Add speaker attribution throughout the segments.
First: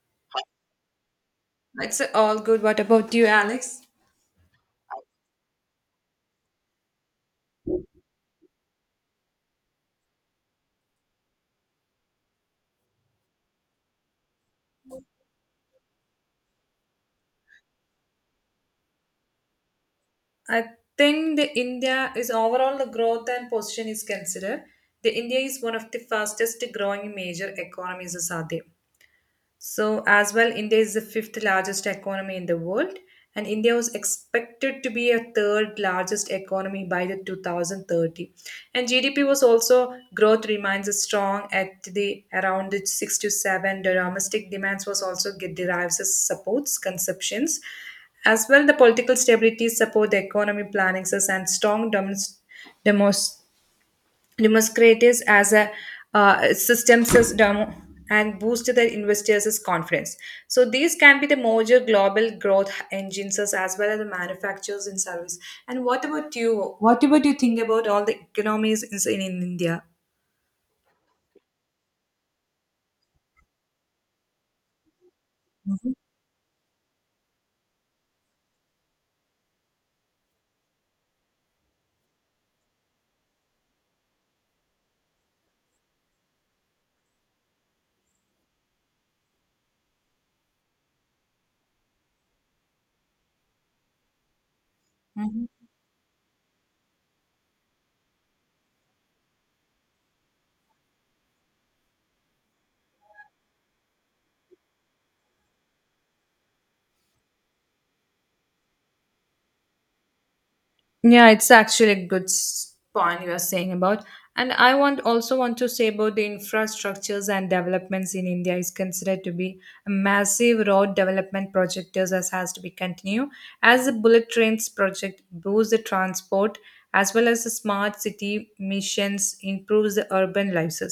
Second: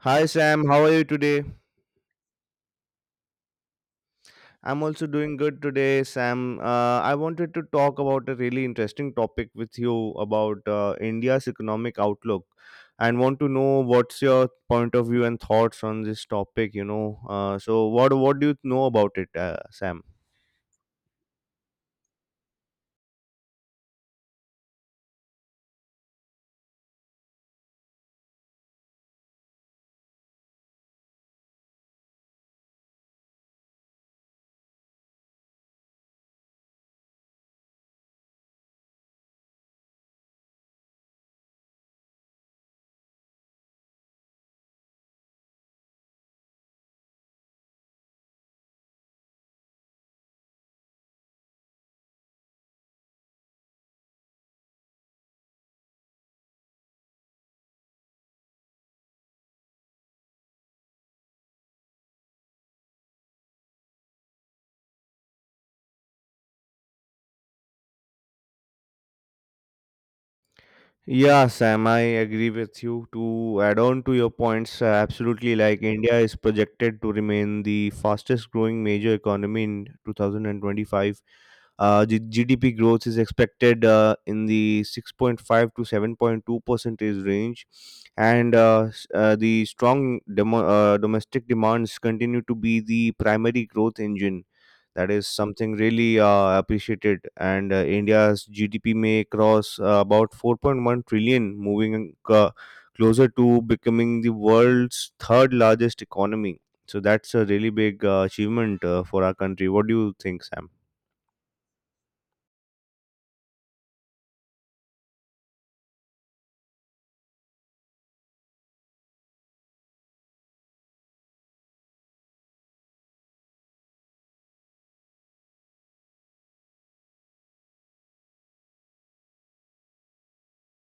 Speaker 1: Hi Sam, how are you today?
Speaker 2: It's all good. What about you, Alex?
Speaker 1: I'm also doing good today, Sam. I wanted to talk about a really interesting topic with you about India's economic outlook and want to know what's your point of view and thoughts on this topic. So what do you know about it, Sam?
Speaker 2: I think the India is overall the growth and position is considered. The India is one of the fastest growing major economies, as are there. So, as well, India is the fifth largest economy in the world, and India was expected to be a third largest economy by the 2030. And GDP was also growth remains strong at the around the six to seven. The domestic demands was also get derives as supports consumptions, as well. The political stability support the economy plannings and strong domestic Demonstratives as a systems as demo and boost their investors' confidence. So these can be the major global growth engines as well as the manufacturers and service. And what about you? What about you think about all the economies in India?
Speaker 1: Yeah, Sam, I agree with you. To add on to your points, absolutely. Like
Speaker 2: Mhm.
Speaker 1: India is projected to remain the fastest growing major economy in 2025. The GDP growth is expected in the 6.5 to 7.2 percentage range, and the strong domestic demands continue to be the primary growth engine. That is
Speaker 2: Mhm.
Speaker 1: something really appreciated, and India's GDP may cross about 4.1 trillion, moving closer to becoming the world's third largest economy. So that's a really big achievement for our country. What do you think, Sam?
Speaker 2: Yeah, it's actually a good point you are saying about. And I want also want to say about the infrastructures and developments in India is considered to be a massive road development project as has to be continued. As the bullet trains project boosts the transport as well as the smart city missions improves the urban lives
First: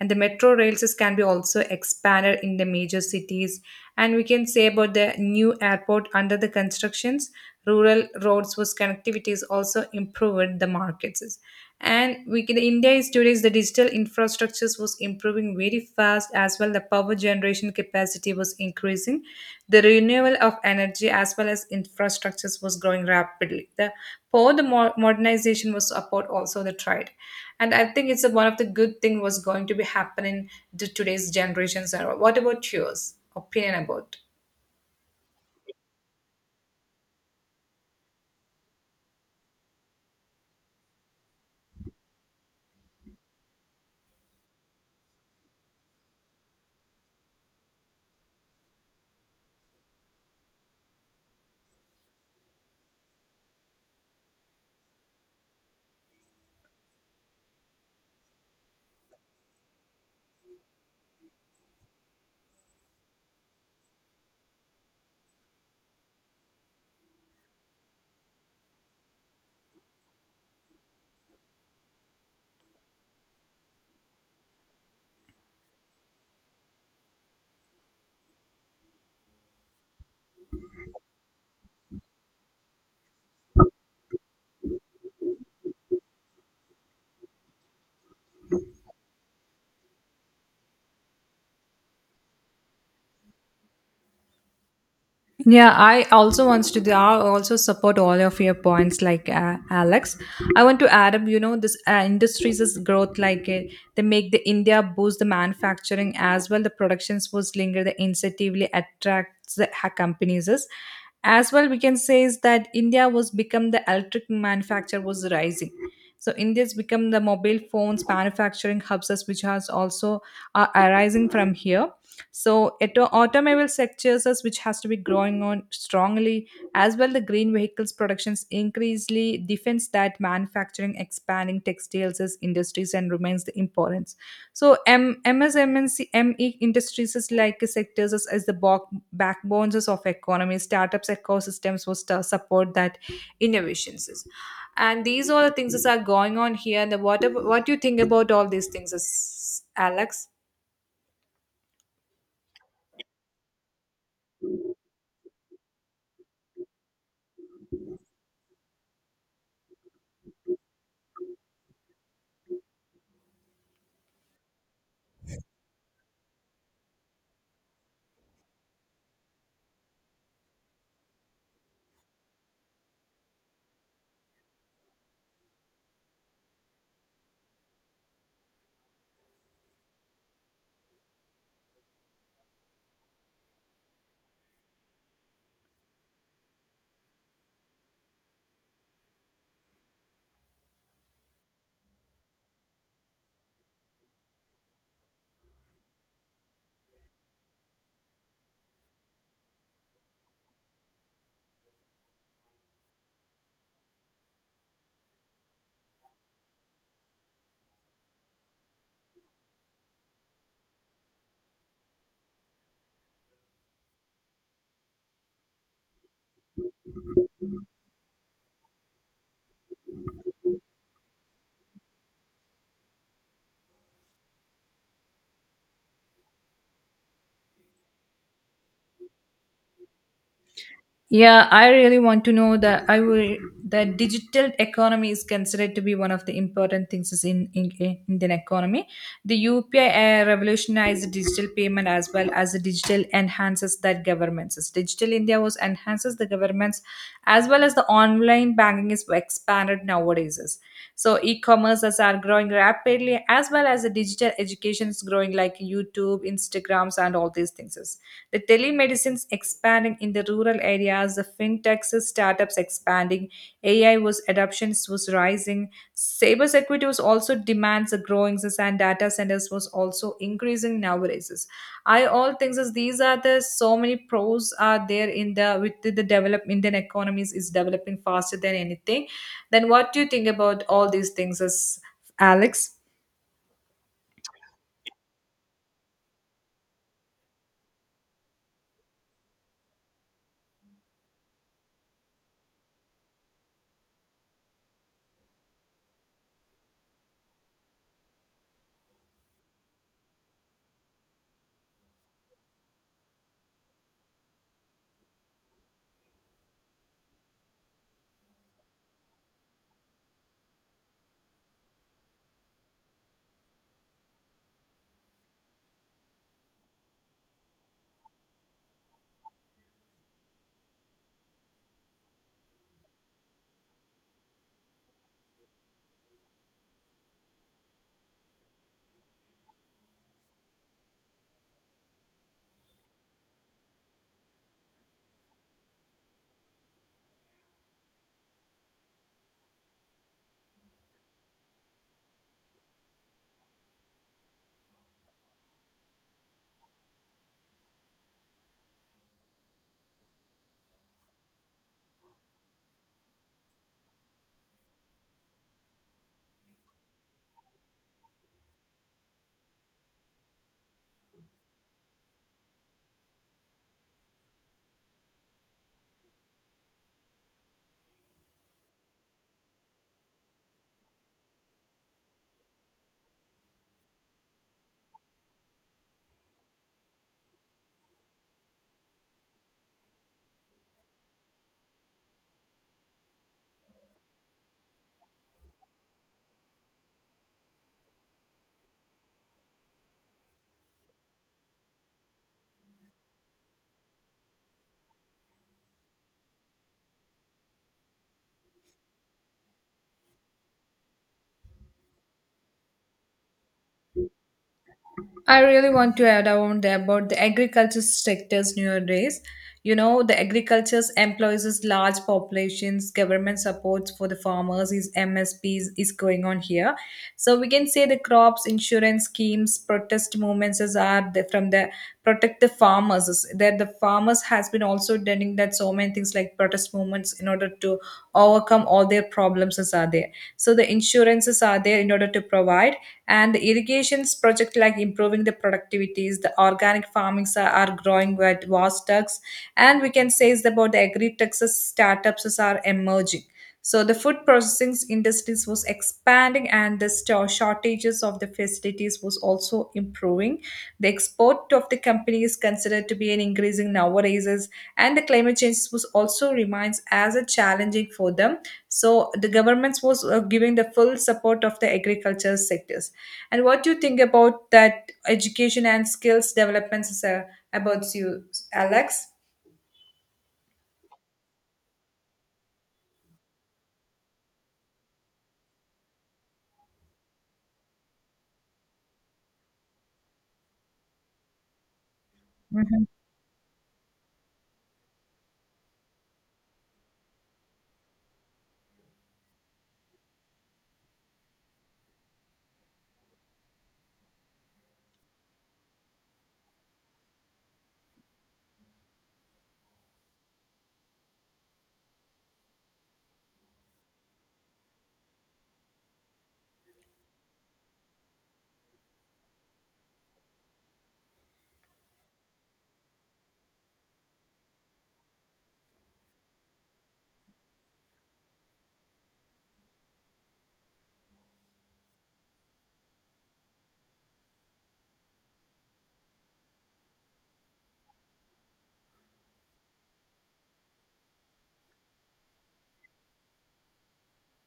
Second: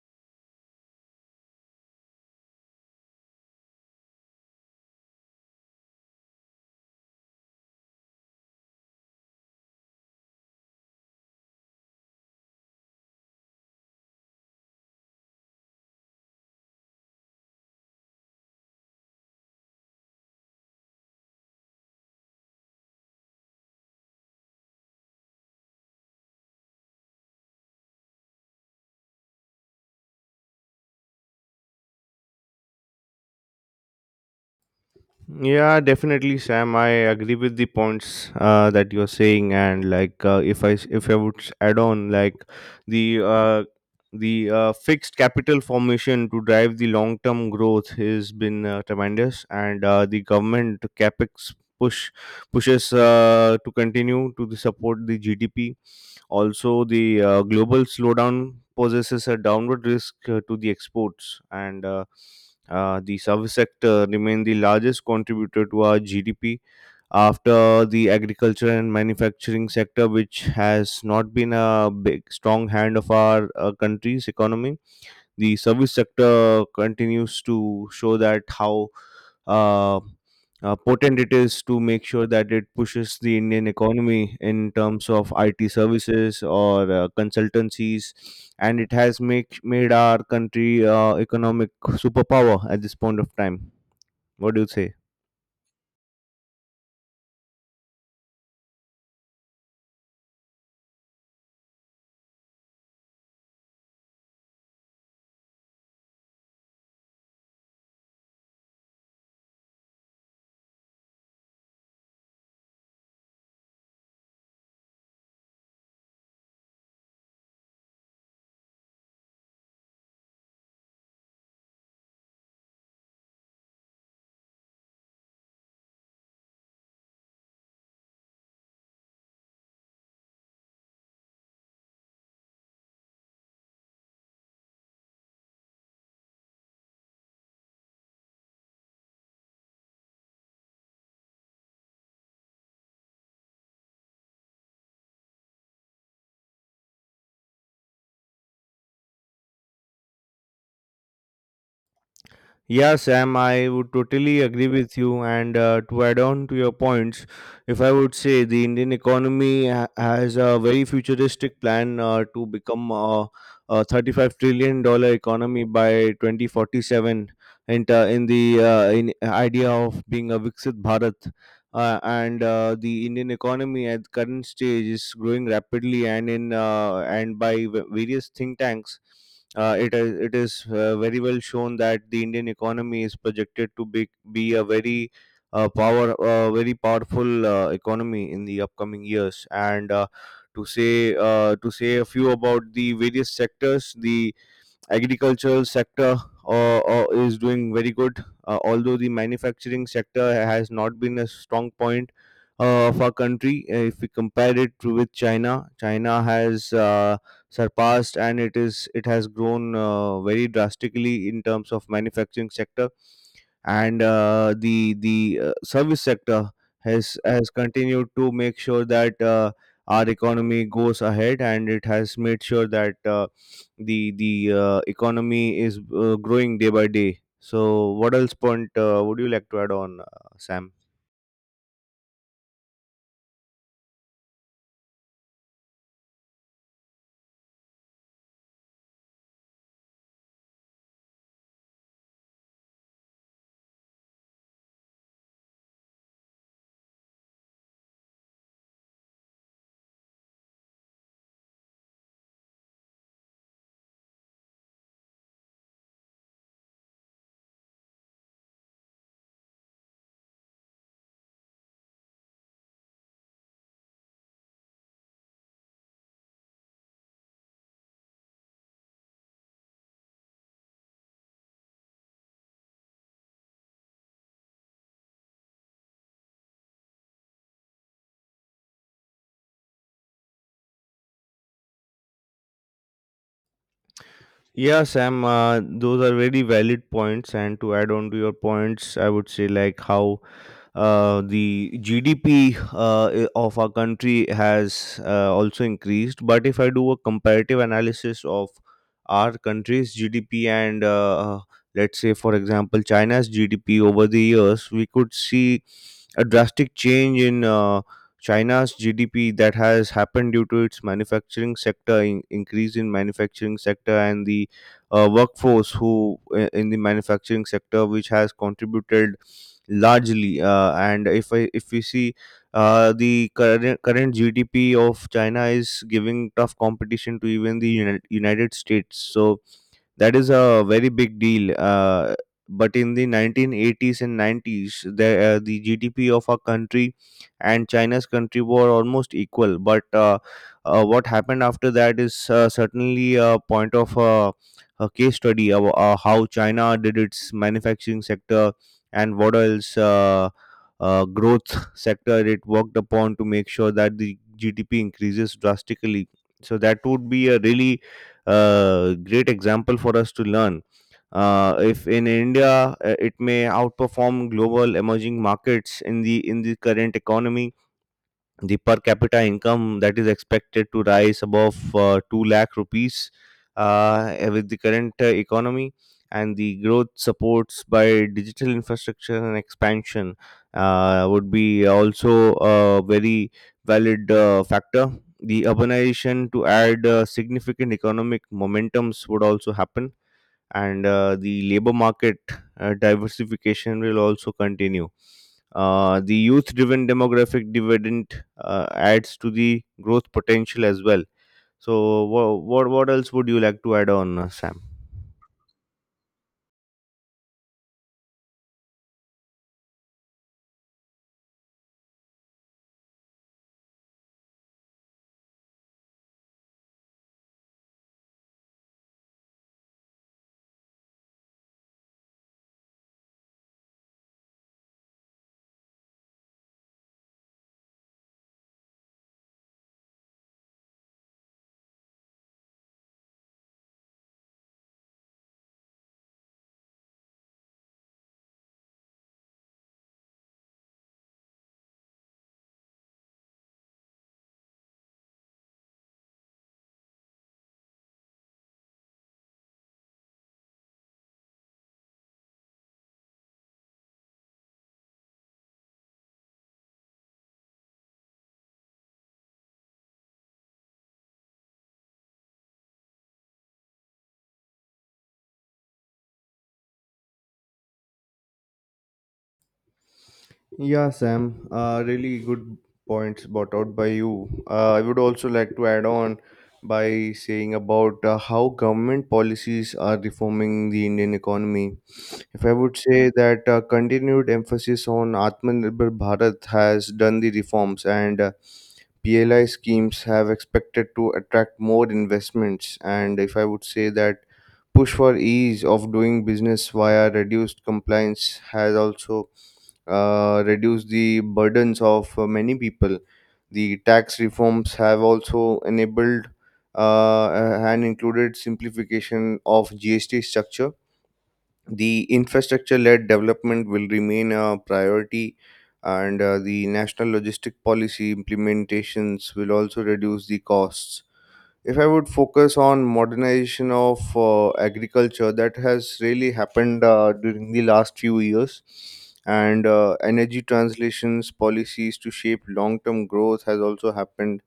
Speaker 2: and the metro rail system can be also expanded in the major cities, and we can say about the new airport under the constructions, rural roads was connectivity is also improved the markets. And we can, india is today is the digital infrastructures was improving very fast, as well the power generation capacity was increasing, the renewal of energy as well as infrastructures was growing rapidly, the for the modernization was support also the trade. And I think it's a, one of the good thing was going to be happening to today's generations era. What about yours opinion about?
Speaker 1: Yeah, definitely, Sam. I agree with the points that you're saying, and like if I would add on like the uh, the fixed capital formation to drive the long term growth has been tremendous, and the government capex push pushes to continue to the support the GDP also. The global slowdown poses a downward risk to the exports, and the service sector remain the largest contributor to our GDP after the agriculture and manufacturing sector, which has not been a big strong hand of our country's economy. The service sector continues to show that how uh, potent it is to make sure that it pushes the Indian economy in terms of IT services or consultancies, and it has make made our country economic superpower at this point of time. What do you say?
Speaker 2: Yeah, I also wants to. I also support all of your points, like Alex. I want to add up. You know, this industries' is growth, like they make the India boost the manufacturing as well. The productions was linger the incentively attracts the companies. Is. As well, we can say is that India was become the electric manufacture was rising. So India's become the mobile phones manufacturing hubs, as which has also are arising from here. So automobile sectors is which has to be growing on strongly, as well the green vehicles productions increasingly defends that manufacturing expanding textiles as industries and remains the importance. So MSMNC ME industries is like sectors is the backbones is of economy startups ecosystems was to support that innovations. Is. And these all the things that are going on here. The what do you think about all these things, is, Alex?
Speaker 1: Yeah, Sam, I would totally agree with you. And to add on to your points, if I would say the Indian economy has a very futuristic plan to become a $35 trillion economy by 2047, and in idea of being a Viksit Bharat. And the Indian economy at current stage is growing rapidly, and in and by various think tanks it is very well shown that the Indian economy is projected to be a very power very powerful economy in the upcoming years. And to say a few about the various sectors, the agricultural sector is doing very good, although the manufacturing sector has not been a strong point of our country. If we compare it to with China, China has surpassed, and it has grown very drastically in terms of manufacturing sector. And the service sector has continued to make sure that our economy goes ahead, and it has made sure that the economy is growing day by day. So what else point would you like to add on, Sam?
Speaker 2: Yeah, I really want to know that I will that digital economy is considered to be one of the important things is in Indian economy. The UPI revolutionized digital payment as well as the digital enhances that governments. Is. Digital India was enhances the governments, as well as the online banking is expanded nowadays. Is. So e-commerces are growing rapidly, as well as the digital education is growing like YouTube, Instagrams, and all these things. The telemedicine's expanding in the rural areas, the fintechs, startups expanding, AI was adoptions was rising. Cybersecurity was also demands are growing and data centers was also increasing nowadays. I all things is these are the so many pros are there in the with the develop Indian economies is developing faster than anything. Then what do you think about all these things as Alex?
Speaker 1: Yeah, Sam, those are very valid points. And to add on to your points, I would say like how the GDP of our country has also increased. But if I do a comparative analysis of our country's GDP and let's say, for example, China's GDP over the years, we could see a drastic change in China's GDP that has happened due to its manufacturing sector increase in manufacturing sector, and the workforce in the manufacturing sector which has contributed largely. And if we see the current GDP of China is giving tough competition to even the United States, so that is a very big deal. But in the 1980s and 90s, the GDP of our country and China's country were almost equal. But what happened after that is certainly a point of a case study of how China did its manufacturing sector and what else growth sector it worked upon to make sure that the GDP increases drastically. So that would be a really great example for us to learn. If in India, it may outperform global emerging markets in the current economy. The per capita income that is expected to rise above 2 lakh rupees, with the current economy and the growth supports by digital infrastructure and expansion, would be also a very valid factor. The urbanization to add significant economic momentums would also happen, and the labor market diversification will also continue. The youth driven demographic dividend adds to the growth potential as well. So, what else would you like to add on, Sam?
Speaker 2: I really want to add on there about the agriculture sectors nowadays. You know, the agriculture employs large populations. Government supports for the farmers is MSPs is going on here. So we can say the crops, insurance schemes, protest movements is are the, from the protect the farmers. is. That the farmers has been also doing that so many things like protest movements in order to overcome all their problems is are there. So the insurances are there in order to provide, and the irrigations project like improving the productivities, the organic farmings are growing with vast ducks, and we can say is about the agri texas startups is are emerging. So the food processing industries was expanding, and the shortages of the facilities was also improving, the export of the company is considered to be an increasing nowadays is, and the climate change was also remains as a challenging for them. So the governments was giving the full support of the agriculture sectors. And what do you think about that education and skills developments is, about you, Alex?
Speaker 1: Yeah, Sam, really good points brought out by you. I would also like to add on by saying about how government policies are reforming the Indian economy. If I would
Speaker 2: Mhm.
Speaker 1: say that continued emphasis on Atmanirbhar Bharat has done the reforms, and PLI schemes have expected to attract more investments. And if I would say that push for ease of doing business via reduced compliance has also reduced the burdens of many people. The tax reforms have also enabled uh, and included simplification of GST structure. The infrastructure led development will remain a priority, and the national logistic policy implementations will also reduce the costs. If I would focus on modernization of agriculture that has really happened during the last few years, and energy translations policies to shape long term growth has also happened.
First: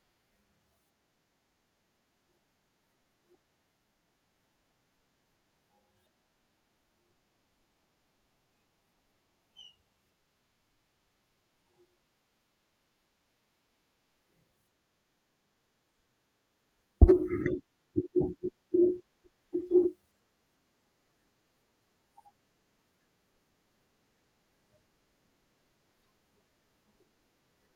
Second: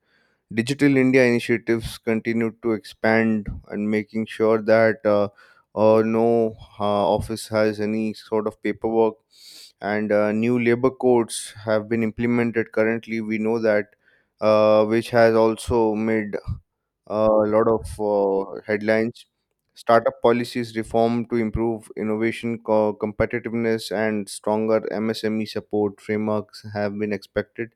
Speaker 1: Digital India initiatives continue to expand and making sure that no office has any sort of paperwork. And new labor codes have been implemented currently. We know that, which has also made a lot of headlines. Startup policies reform to improve innovation competitiveness and stronger MSME support frameworks have been expected.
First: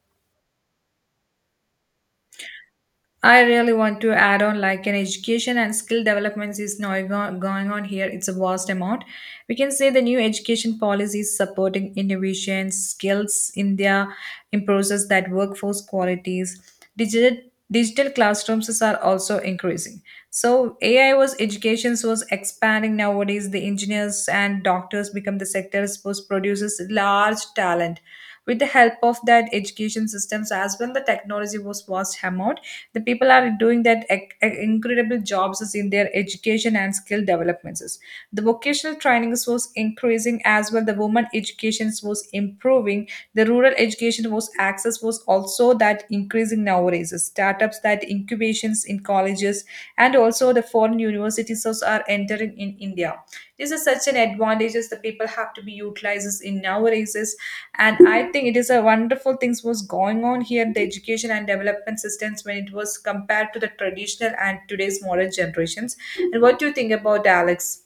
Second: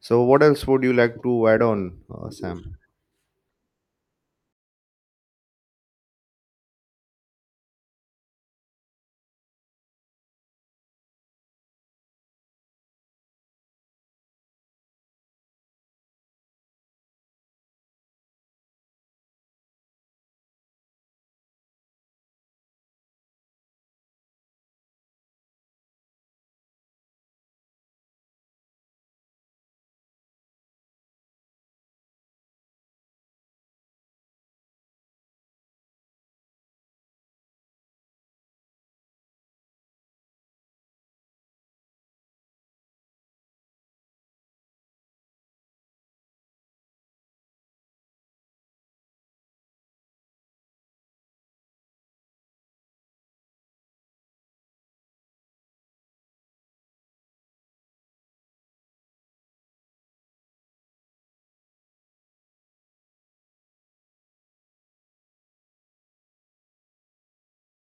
Speaker 1: So, what else would you like to add on, Sam?
Speaker 2: I really want to add on like an education and skill developments is now going on here. It's a vast amount. We can say the new education policies supporting innovation, skills in their improves that workforce qualities. Digital digital classrooms are also increasing. So AI was educations was expanding nowadays. The engineers and doctors become the sectors which produces large talent. With the help of that education systems as well, the technology was vast amount. The people are doing that incredible jobs is in their education and skill developments, the vocational trainings was increasing as well. The women education was improving. The rural education was access was also that increasing nowadays. The Startups that incubations in colleges, and also the foreign universities also are entering in India. This is such an advantages that people have to be utilizes in nowadays. Is, And I think it is a wonderful things was going on here in the education and development systems when it was compared to the traditional and today's modern generations. And what do you think about Alex?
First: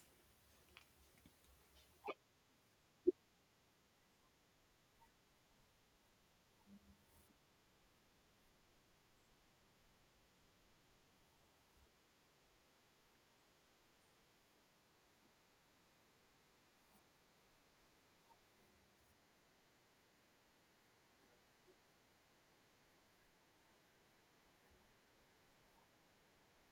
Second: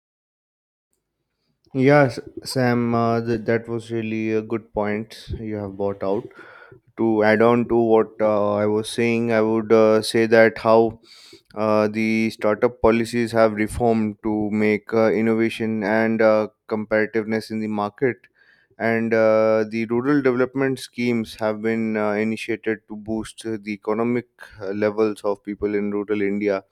Speaker 1: Yes, Sam, that was really a good point you have brought out. To add on to what I was saying, I would say that how the startup policies have reformed to make innovation and competitiveness in the market, and the rural development schemes have been initiated to boost the economic levels of people in rural India,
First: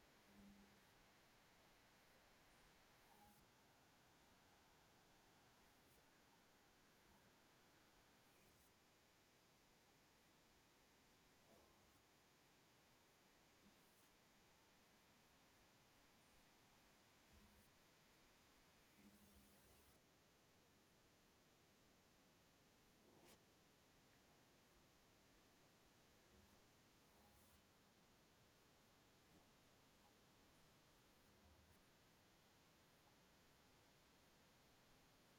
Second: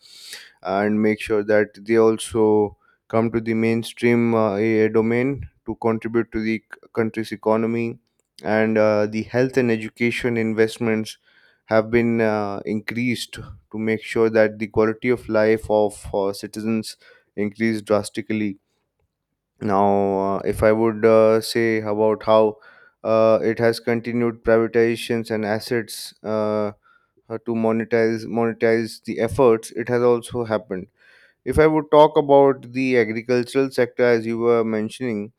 Speaker 1: and make sure that they also come to the mainstream domain to contribute to the country's economy. And the health and education investments have been increased to make sure that the quality of life of citizens increase drastically. Now if I would say about how it has continued privatizations and assets, to monetize the efforts, it has also happened. If I would talk about the agricultural sector, as you were mentioning,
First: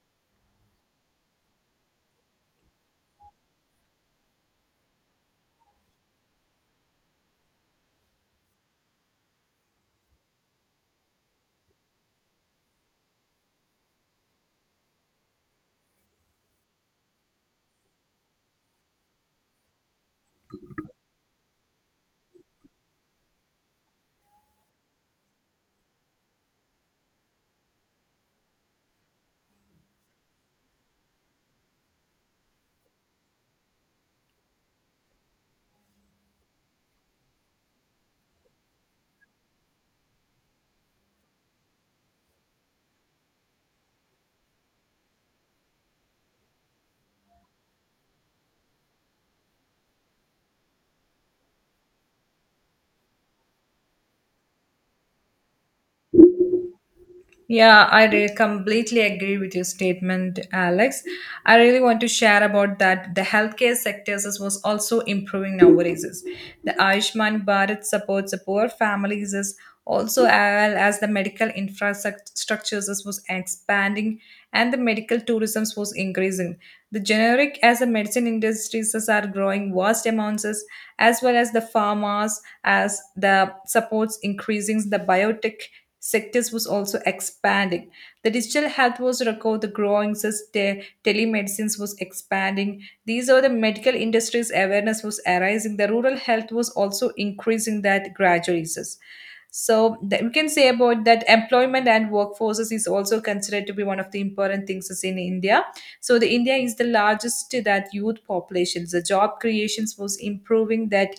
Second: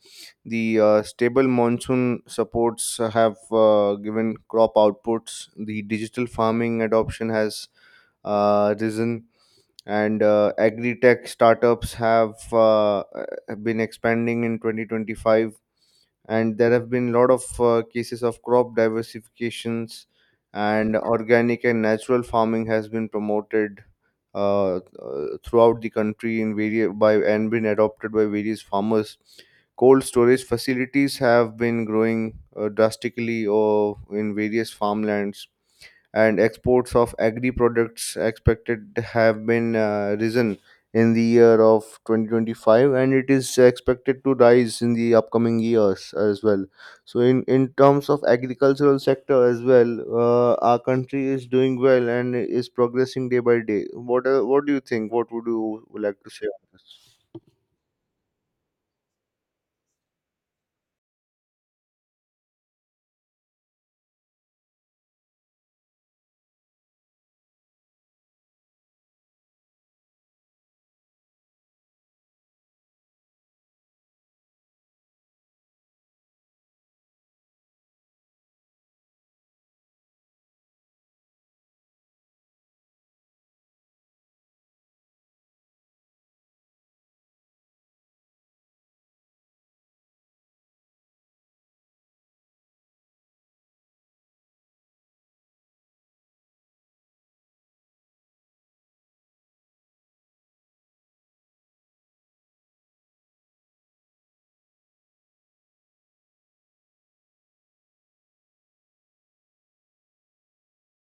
Speaker 1: the stable monsoon supports have given crop outputs. The digital farming adoption has risen, and agri tech startups have been expanding in 2025, and there have been a lot of cases of crop diversifications, and organic and natural farming has been promoted throughout the country by and been adopted by various farmers. Cold storage facilities have been growing drastically in various farmlands, and exports of agri products expected have been risen in the year of 2025, and it is expected to rise in the upcoming years as well. So in terms of agricultural sector as well, our country is doing well and is progressing day by day. What do you think? What would you like to say on this?
Speaker 2: Yeah, I completely agree with your statement, Alex. I really want to share about that the healthcare sector was also improving nowadays. Is. The Ayushman Bharat supports the poor families is, also as well as the medical infrastructures was expanding, and the medical tourism was increasing. The generic as the medicine industries is are growing vast amounts is, as well as the pharmas as the supports increasing the biotech sectors was also expanding. The digital health was record, the growing telemedicines was expanding. These are the medical industries awareness was arising. The rural health was also increasing that gradually. Sus. So that we can say about that employment and workforces is also considered to be one of the important things is in India. So the India is the largest to that youth population. The job creations was improving that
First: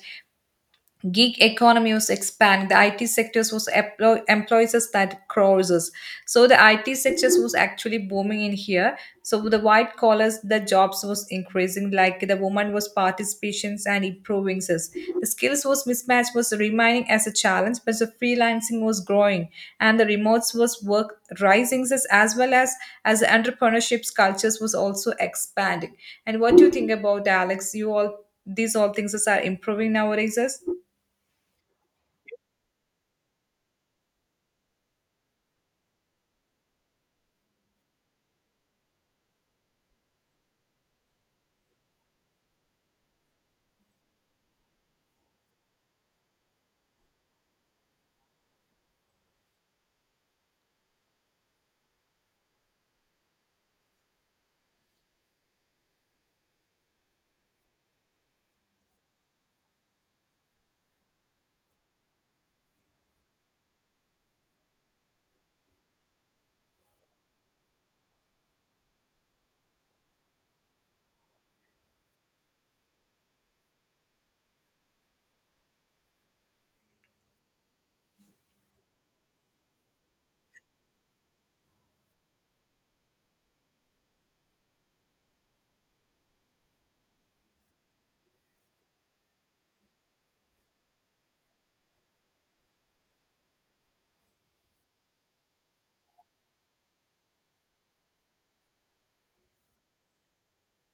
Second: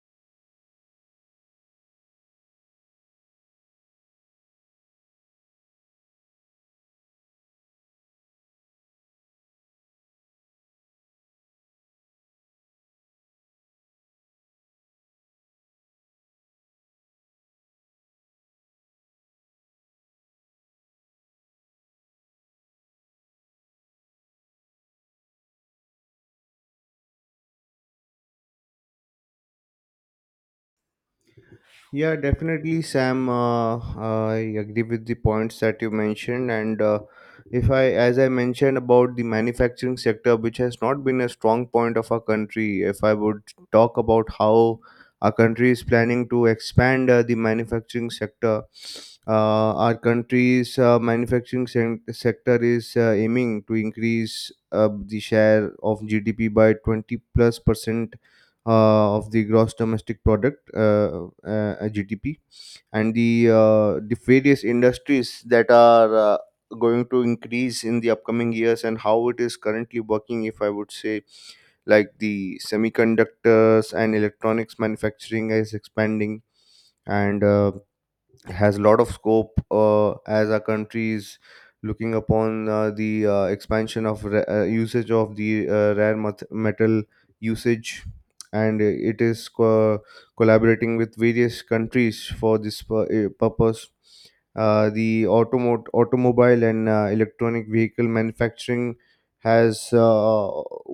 Speaker 2: gig economy was expand the it sectors was employs us that crosses. So the it sectors was actually booming in here. So the white collars the jobs was increasing, like the woman was participations and improving us, the skills was mismatch was remaining as a challenge, but the freelancing was growing, and the remotes was work rising us, as well as the entrepreneurships cultures was also expanding. And what do you think about that, alex, you all these all things are improving nowadays Us?
Speaker 1: Yeah, definitely, Sam. I agree with the points that you mentioned, and if I, as I mentioned about the manufacturing sector, which has not been a strong point of our country. If I would talk about how our country is planning to expand the manufacturing sector. Our country's sector is aiming to increase the share of GDP by 20 plus percent of the gross domestic product, GDP, and the various industries that are going to increase in the upcoming years, and how it is currently working, if I would say, like the semiconductors and electronics manufacturing is expanding and has a lot of scope, as our country is looking upon the expansion of usage of the metal usage, and it is collaborating with various countries for this purpose. The automobile and electronic vehicle manufacturing has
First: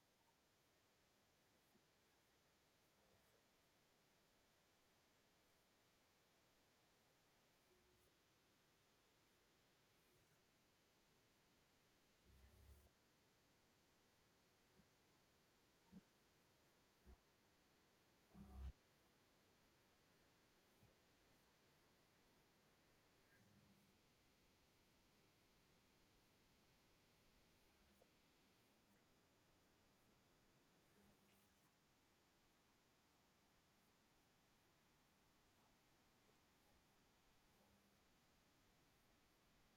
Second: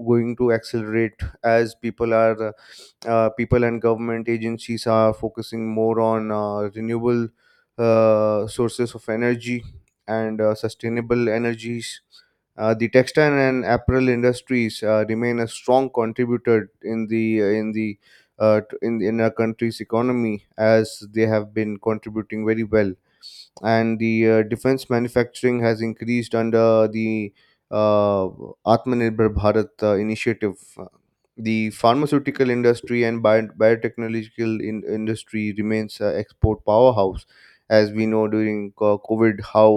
Speaker 1: going to accelerate as people and government agencies are focusing more on renewable sources of energy and sustainable energies. The textile and apparel industries remain a strong contributor in our country's economy, as they have been contributing very well, and the defense manufacturing has increased under the uh, Atmanirbhar Bharat initiative. The pharmaceutical industry and biotechnological industry remains export powerhouse, as we know during COVID how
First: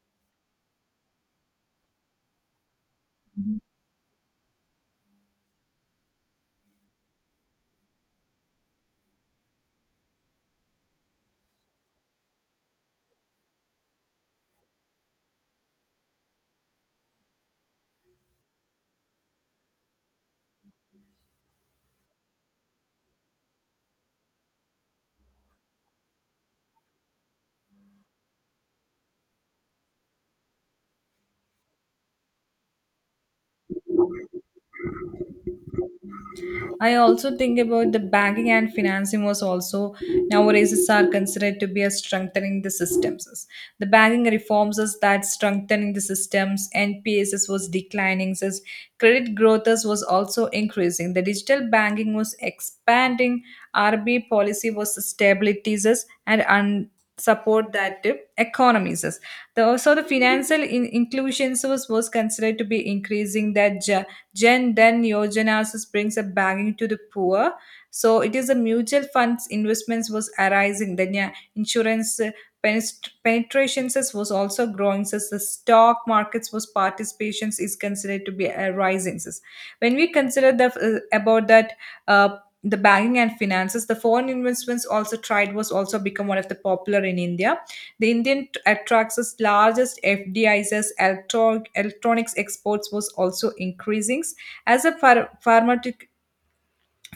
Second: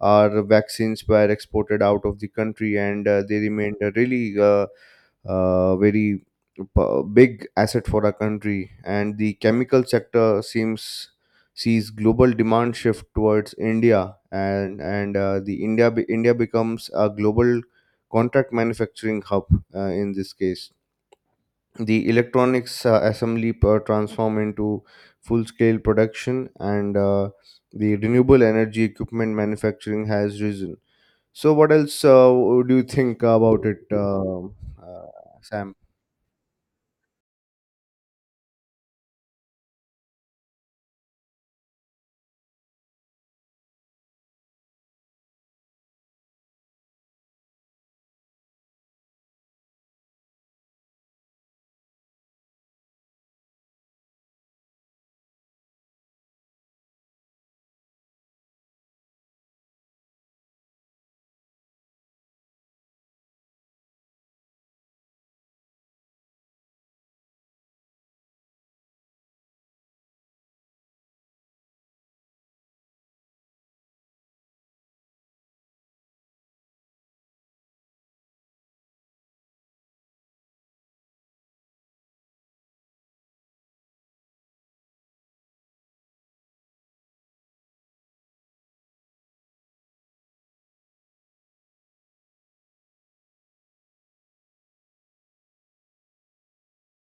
Speaker 1: our vaccines were exported out of the country, and they remained really uh, uh, very big asset for our country. And the chemical sector seems sees global demand shift towards India, and India becomes a global contract manufacturing hub in this case. The electronics assembly per transform into full scale production, and the renewable energy equipment manufacturing has risen. So what else do you think about it, uh, Sam?
Speaker 2: I also think about the banking and financing was also nowadays are considered to be a strengthening the systems. The banking reforms is that strengthening the systems, NPSs was declining, says credit growth was also increasing. The digital banking was expanding, RB policy was stability says, and support that economies. Says. The, also the financial inclusion was considered to be increasing that Jan Dhan Yojana also brings a banking to the poor. So it is a mutual funds investments was arising. Then yeah, insurance penetrations was also growing. So the stock markets was participations is considered to be rising. So when we consider the about that. The banking and finances the foreign investments also tried was also become one of the popular in india, the Indian attracts largest FDIs as electronics exports was also increasing as the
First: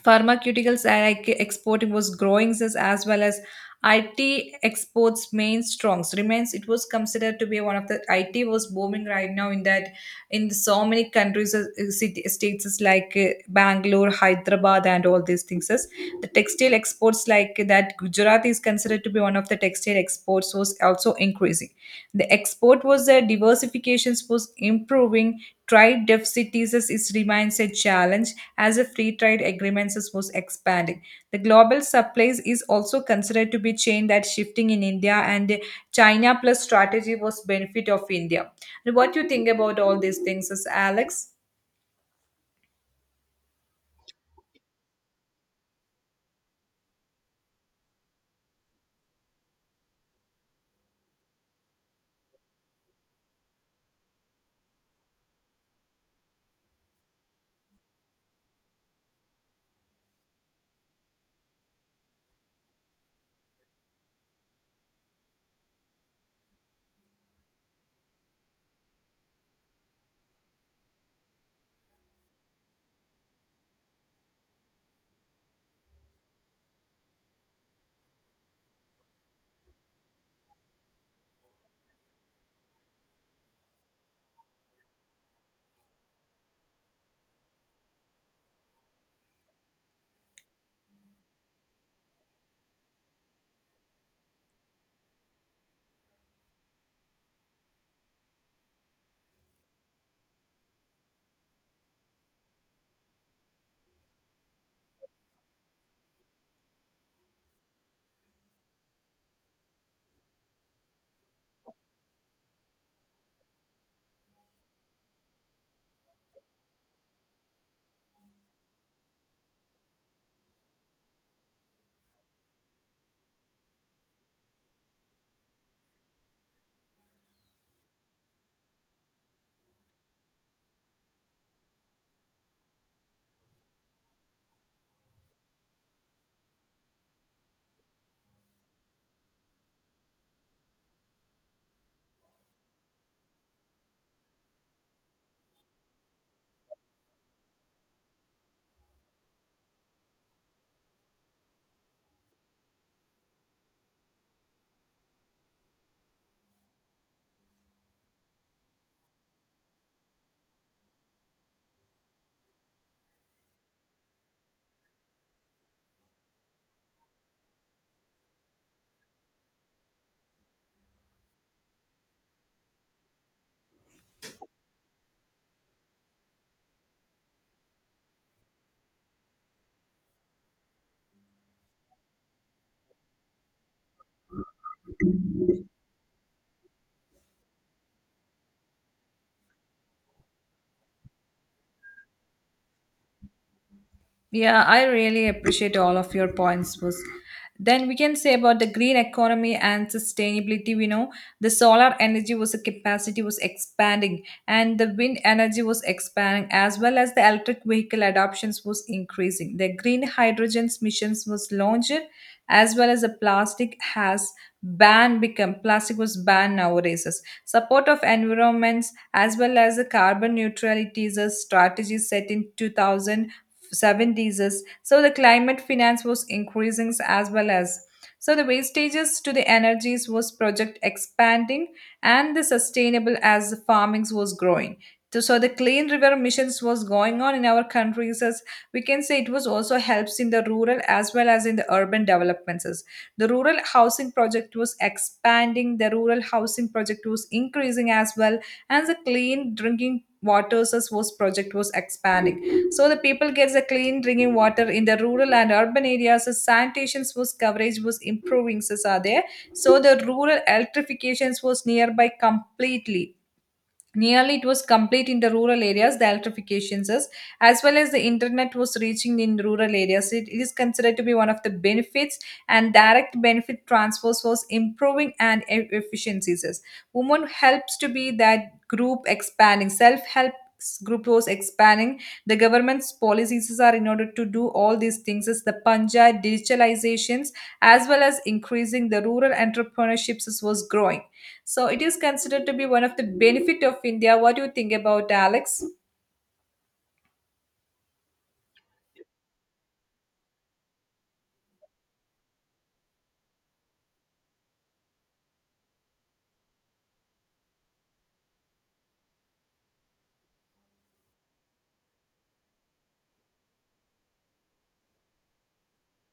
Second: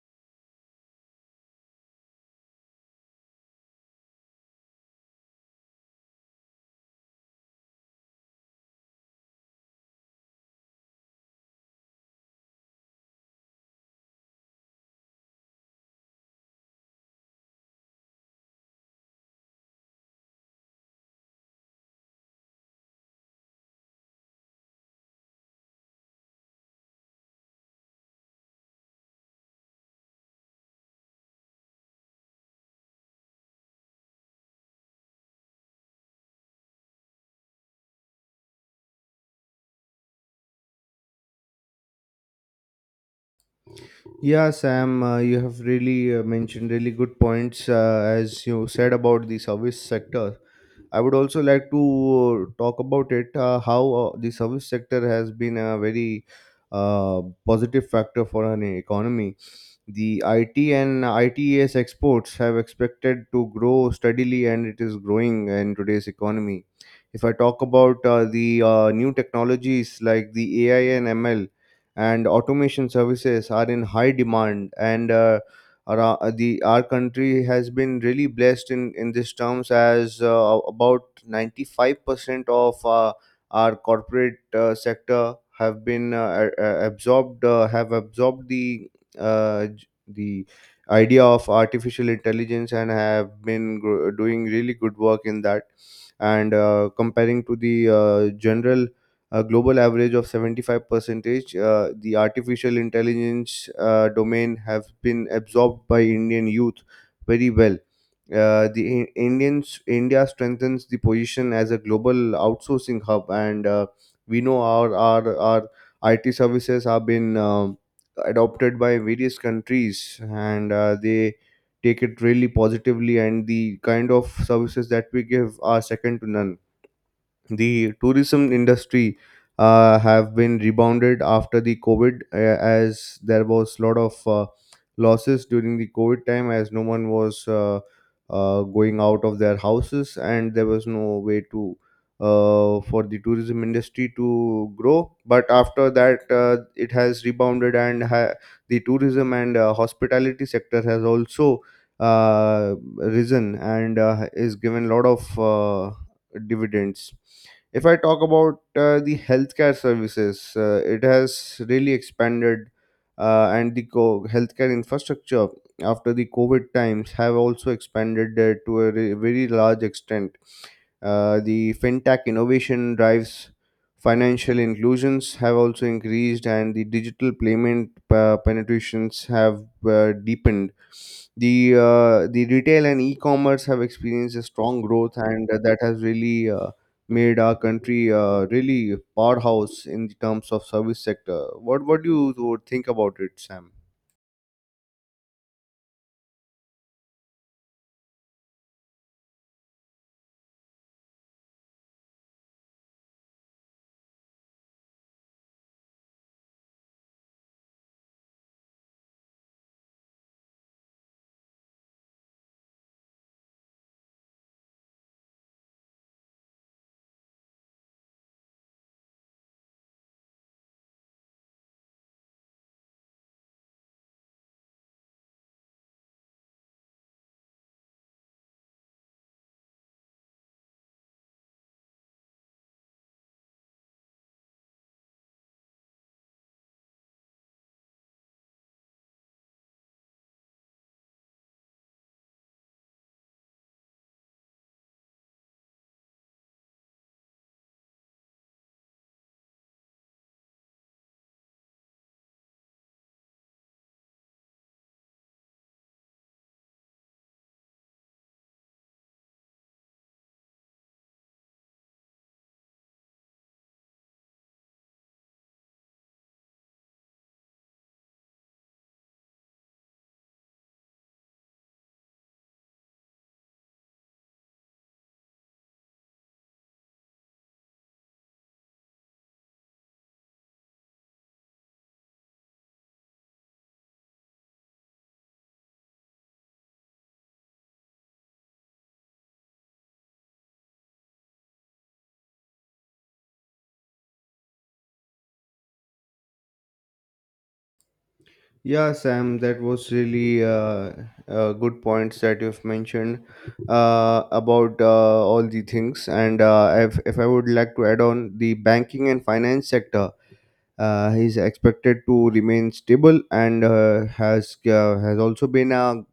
Speaker 2: pharmaceuticals and like exporting was growing this, as well as IT exports main strongs remains it was considered to be one of the IT was booming right now in that, in so many countries, city states is like Bangalore, Hyderabad, and all these things is the textile exports like that Gujarat is considered to be one of the textile exports was also increasing, the export was there, diversifications was improving. Trade deficits is remains a challenge, as a free trade agreements is was expanding. The global supplies is also considered to be chain that shifting in India, and China plus strategy was benefit of India. And what do you think about all these things, is Alex?
Speaker 1: Yeah, Sam, you have really mentioned really good points, as you said about the service sector. I would also like to talk about it, how the service sector has been a very positive factor for an economy. The IT and ITES exports have expected to grow steadily, and it is growing in today's economy. If I talk about the new technologies like the AI and ML and automation services are in high demand. And Ara the our country has been really blessed in this terms, as about 95% of our corporate sector have been a- absorbed have absorbed the uh, j- the idea of artificial intelligence, and have been doing really good work in that, and comparing to the general a global average of 75 percentage. The artificial intelligence domain have been absorbed by Indian youth very well. The I- Indians India strengthens the position as a global outsourcing hub, and we know our IT services have been adopted by various countries, and they take it really positively, and the kind of services that we give are second to none. The tourism industry have been rebounded after the COVID, as there was a lot of losses during the COVID time, as no one was going out of their houses and there was no way to for the tourism industry to grow, but after that it has rebounded, and the tourism and hospitality sector has also risen, and is given a lot of dividends. If I talk about the healthcare services, it has really expanded, and the healthcare infrastructure after the COVID times have also expanded to a very large extent. The fintech innovation drives financial inclusions have also increased, and the digital payment penetrations have deepened. The retail and e-commerce have experienced a strong growth, and that has really made our country really powerhouse in the terms of service sector. What do you think about it, Sam?
Speaker 2: Yeah, I really appreciate all of your points. Was then we can say about the green economy and sustainability. We know the solar energy was a capacity was expanding, and the wind energy was expanding, as well as the electric vehicle adoptions was increasing. The green hydrogen's missions was launched, as well as the plastic has banned become plastic was banned nowadays. Support of environments as well as the carbon neutrality is a strategy set in 2000 seven diseases. So the climate finance was increasing, as well as so the wastages to the energies was project expanding, and the sustainable as the farmings was growing. So the clean river missions was going on in our countries, as we can say it was also helps in the rural as well as in the urban developments, as the rural housing project was expanding, the rural housing project was increasing as well, and the clean drinking waters as was project was expanding, so the people gets a clean drinking water in the rural and urban areas. The sanitation was coverage was improving. So, are there. So the rural electrifications was nearby completely. Nearly it was complete in the rural areas, the electrifications is, as well as the internet was reaching in rural areas. It is considered to be one of the benefits, and direct benefit transfers was improving and efficiencies is. Women helps to be that group expanding, self-help group was expanding. The government's policies are in order to do all these things is the Punjab digitalizations, as well as increasing the rural entrepreneurships was growing, so it is considered to be one of the benefit of India. What do you think about, Alex?
Speaker 1: Yeah, Sam, that was really good points that you've mentioned about all the things. And if I would like to add on, the banking and finance sector is expected to remain stable, and has also been a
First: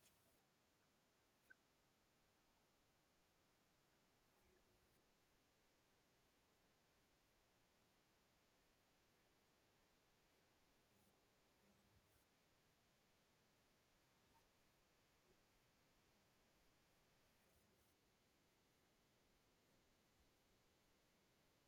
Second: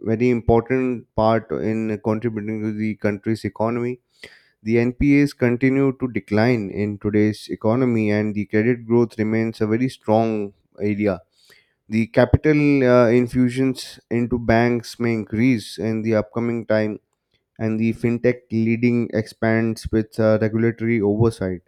Speaker 1: very important part in contributing to the country's economy. The NPAs continue to decline in today's economy, and the credit growth remains a very strong area. The capital infusions into banks may increase in the upcoming time, and the fintech leading expands with regulatory oversight.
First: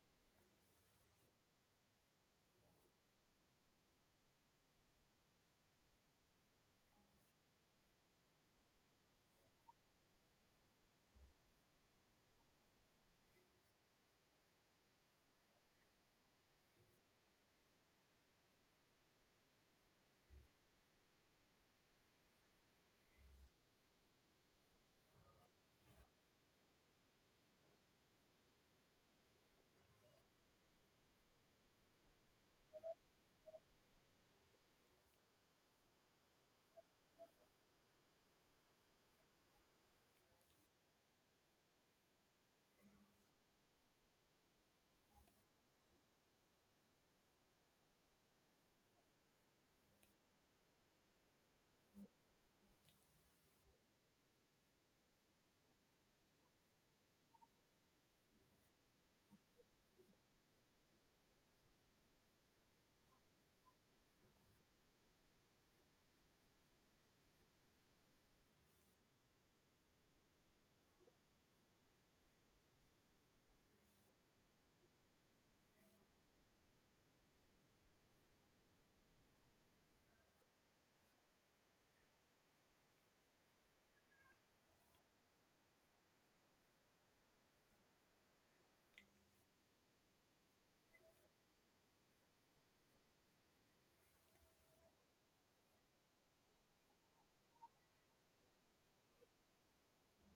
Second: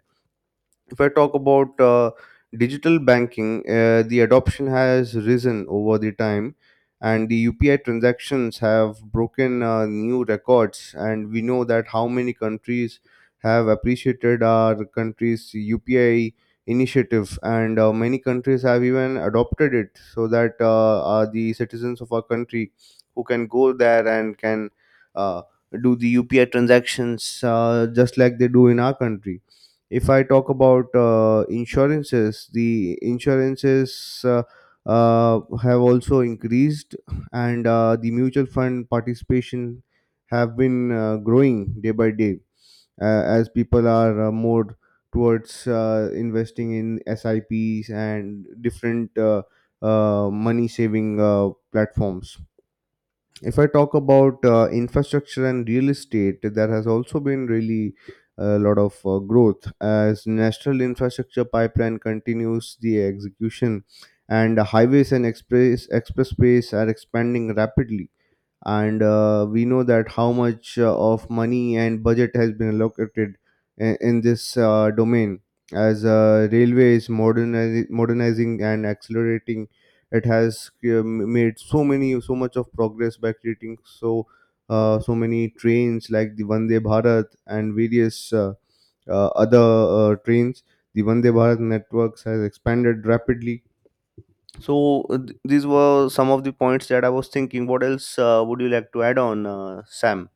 Speaker 1: If I talk about digital banking, the adoption has risen over the time, and the UPI transactions have broken new records. And we know that how many countries have appreciated our country's UPI initiative, and many countries have even adopted it, so that the citizens of our country who can go there and can uh, do the UPI transactions just like they do in our country. If I talk about insurances, the insurances have also increased, and the mutual fund participation have been growing day by day, as people are more towards investing in sips and different money saving platforms. If I talk about infrastructure and real estate, there has also been really a lot of growth, as national infrastructure pipeline continues the execution, and highways and expressways are expanding rapidly. And we know that how much of money and budget has been allocated in this domain, as railway is modernizing and accelerating. It has made so much of progress by creating so many trains like the Vande Bharat and various other trains. The Vande Bharat networks has expanded rapidly. So these were some of the points that I was thinking. What else would you like to add on, Sam?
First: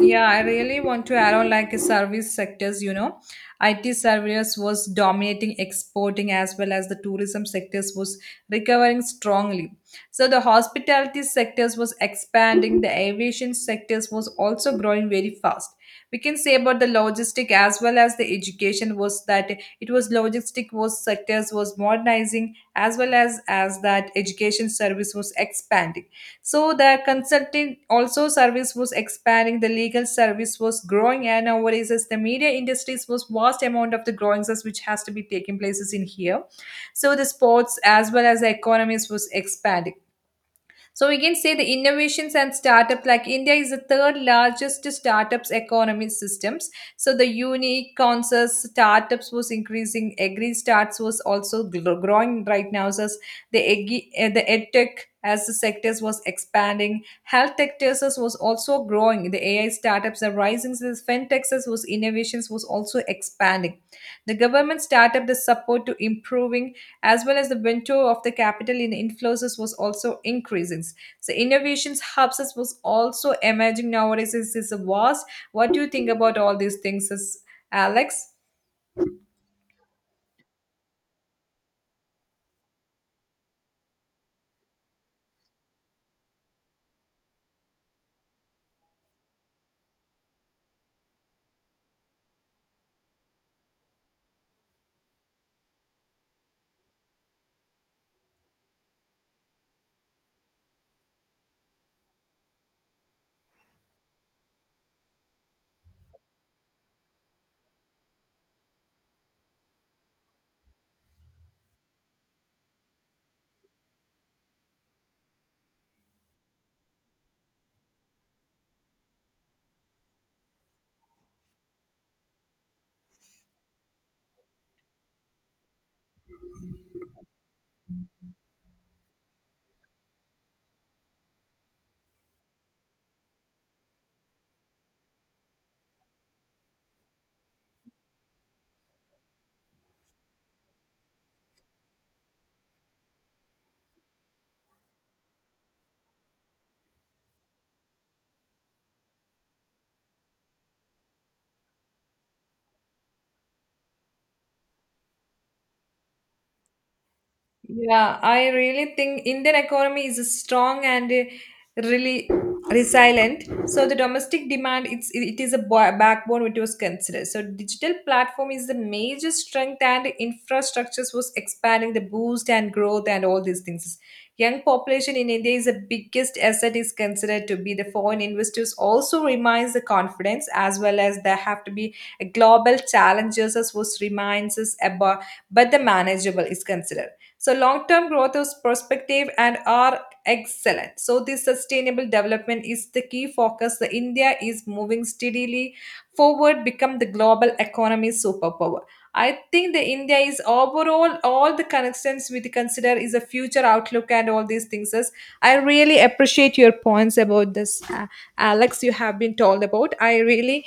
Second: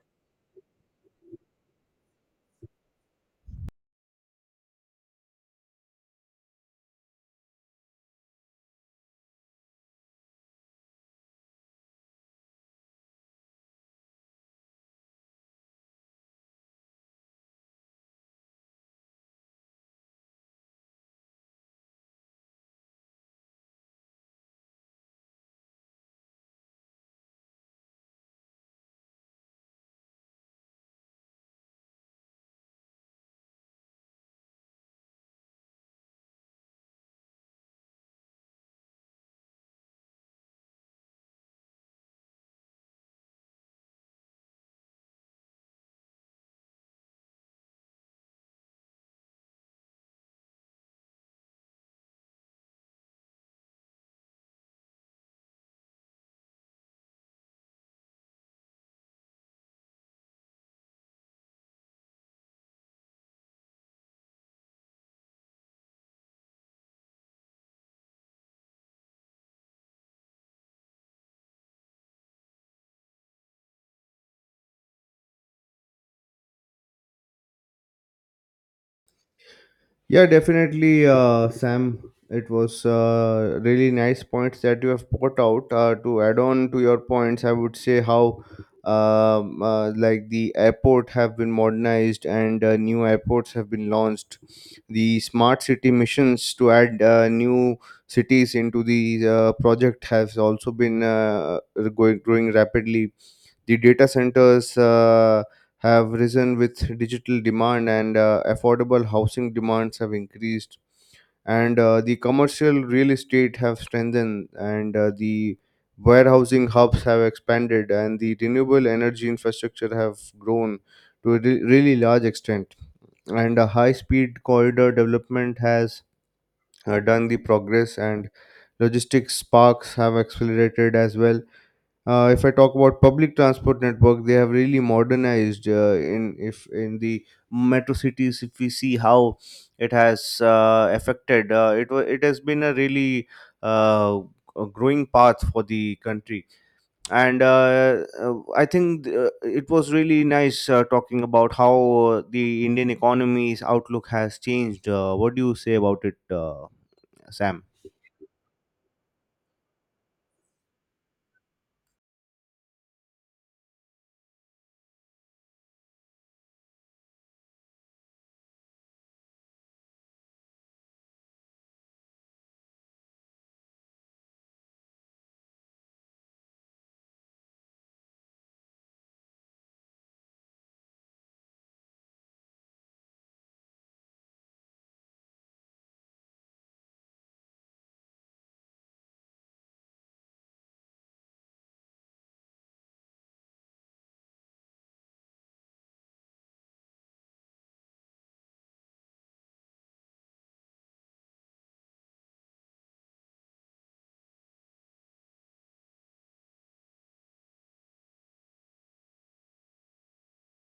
Speaker 2: Yeah, I really want to add on like service sectors. IT service was dominating exporting, as well as the tourism sectors was recovering strongly. So the hospitality sectors was expanding, the aviation sectors was also growing very fast. We can say about the logistic as well as the education was that it was logistic was sectors was modernizing, as well as that education service was expanding, so the consulting also service was expanding, the legal service was growing, and nowadays as the media industries was vast amount of the growing service which has to be taking places in here. So the sports as well as the economies was expanding. So we can say the innovations and startups like India is the third largest startups economy systems. So the unique concerts startups was increasing. Agri starts was also growing right now. So the edtech as the sectors was expanding. Health tech sectors was also growing. The AI startups are rising. So this fintech was innovations was also expanding. The government startup the support to improving, as well as the window of the capital in inflows was also increasing. So innovations hubs was also emerging nowadays is a vast. What do you think about all these things, is Alex?
Speaker 1: Yeah, definitely, Sam. It was really nice points that you have put out. To add on to your points, I would say how like the airport have been modernized, and new airports have been launched. The smart city missions to add new cities into the project has also been going growing rapidly. The data centers have risen with digital demand, and affordable housing demands have increased, and the commercial real estate have strengthened, and the warehousing hubs have expanded, and the renewable energy infrastructure have grown to a really large extent. And a high speed corridor development has done the progress, and logistics parks have accelerated as well. If I talk about public transport network, they have really modernized. In the metro cities, if we see how it has affected, it has been a really uh, a growing path for the country. And I think it was really nice talking about how the Indian economy's outlook has changed. What do you say about it, Sam?
Speaker 2: Yeah, I really think Indian economy is strong and really resilient. So the domestic demand, it is a backbone which was considered. So digital platform is the major strength, and infrastructures was expanding the boost and growth and all these things. Young population in India is the biggest asset is considered to be the foreign investors also reminds the confidence, as well as there have to be a global challenges as was reminds us about, but the manageable is considered. So long-term growth is perspective and are excellent. So this sustainable development is the key focus. The India is moving steadily forward, become the global economy superpower. I think the India is overall all the connections we consider is a future outlook and all these things. I really appreciate your points about this, Alex. You have been told about. I really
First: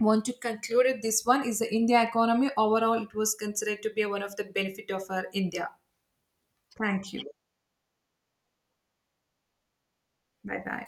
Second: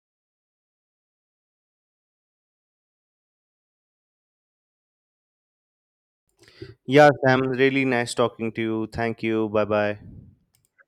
Speaker 2: want to conclude it. This one is the India economy overall. It was considered to be one of the benefit of our India.
Speaker 1: Yeah,
Speaker 2: Thank you.
Speaker 1: Sam, really nice talking to you. Thank you. Bye bye.
Speaker 2: Bye bye.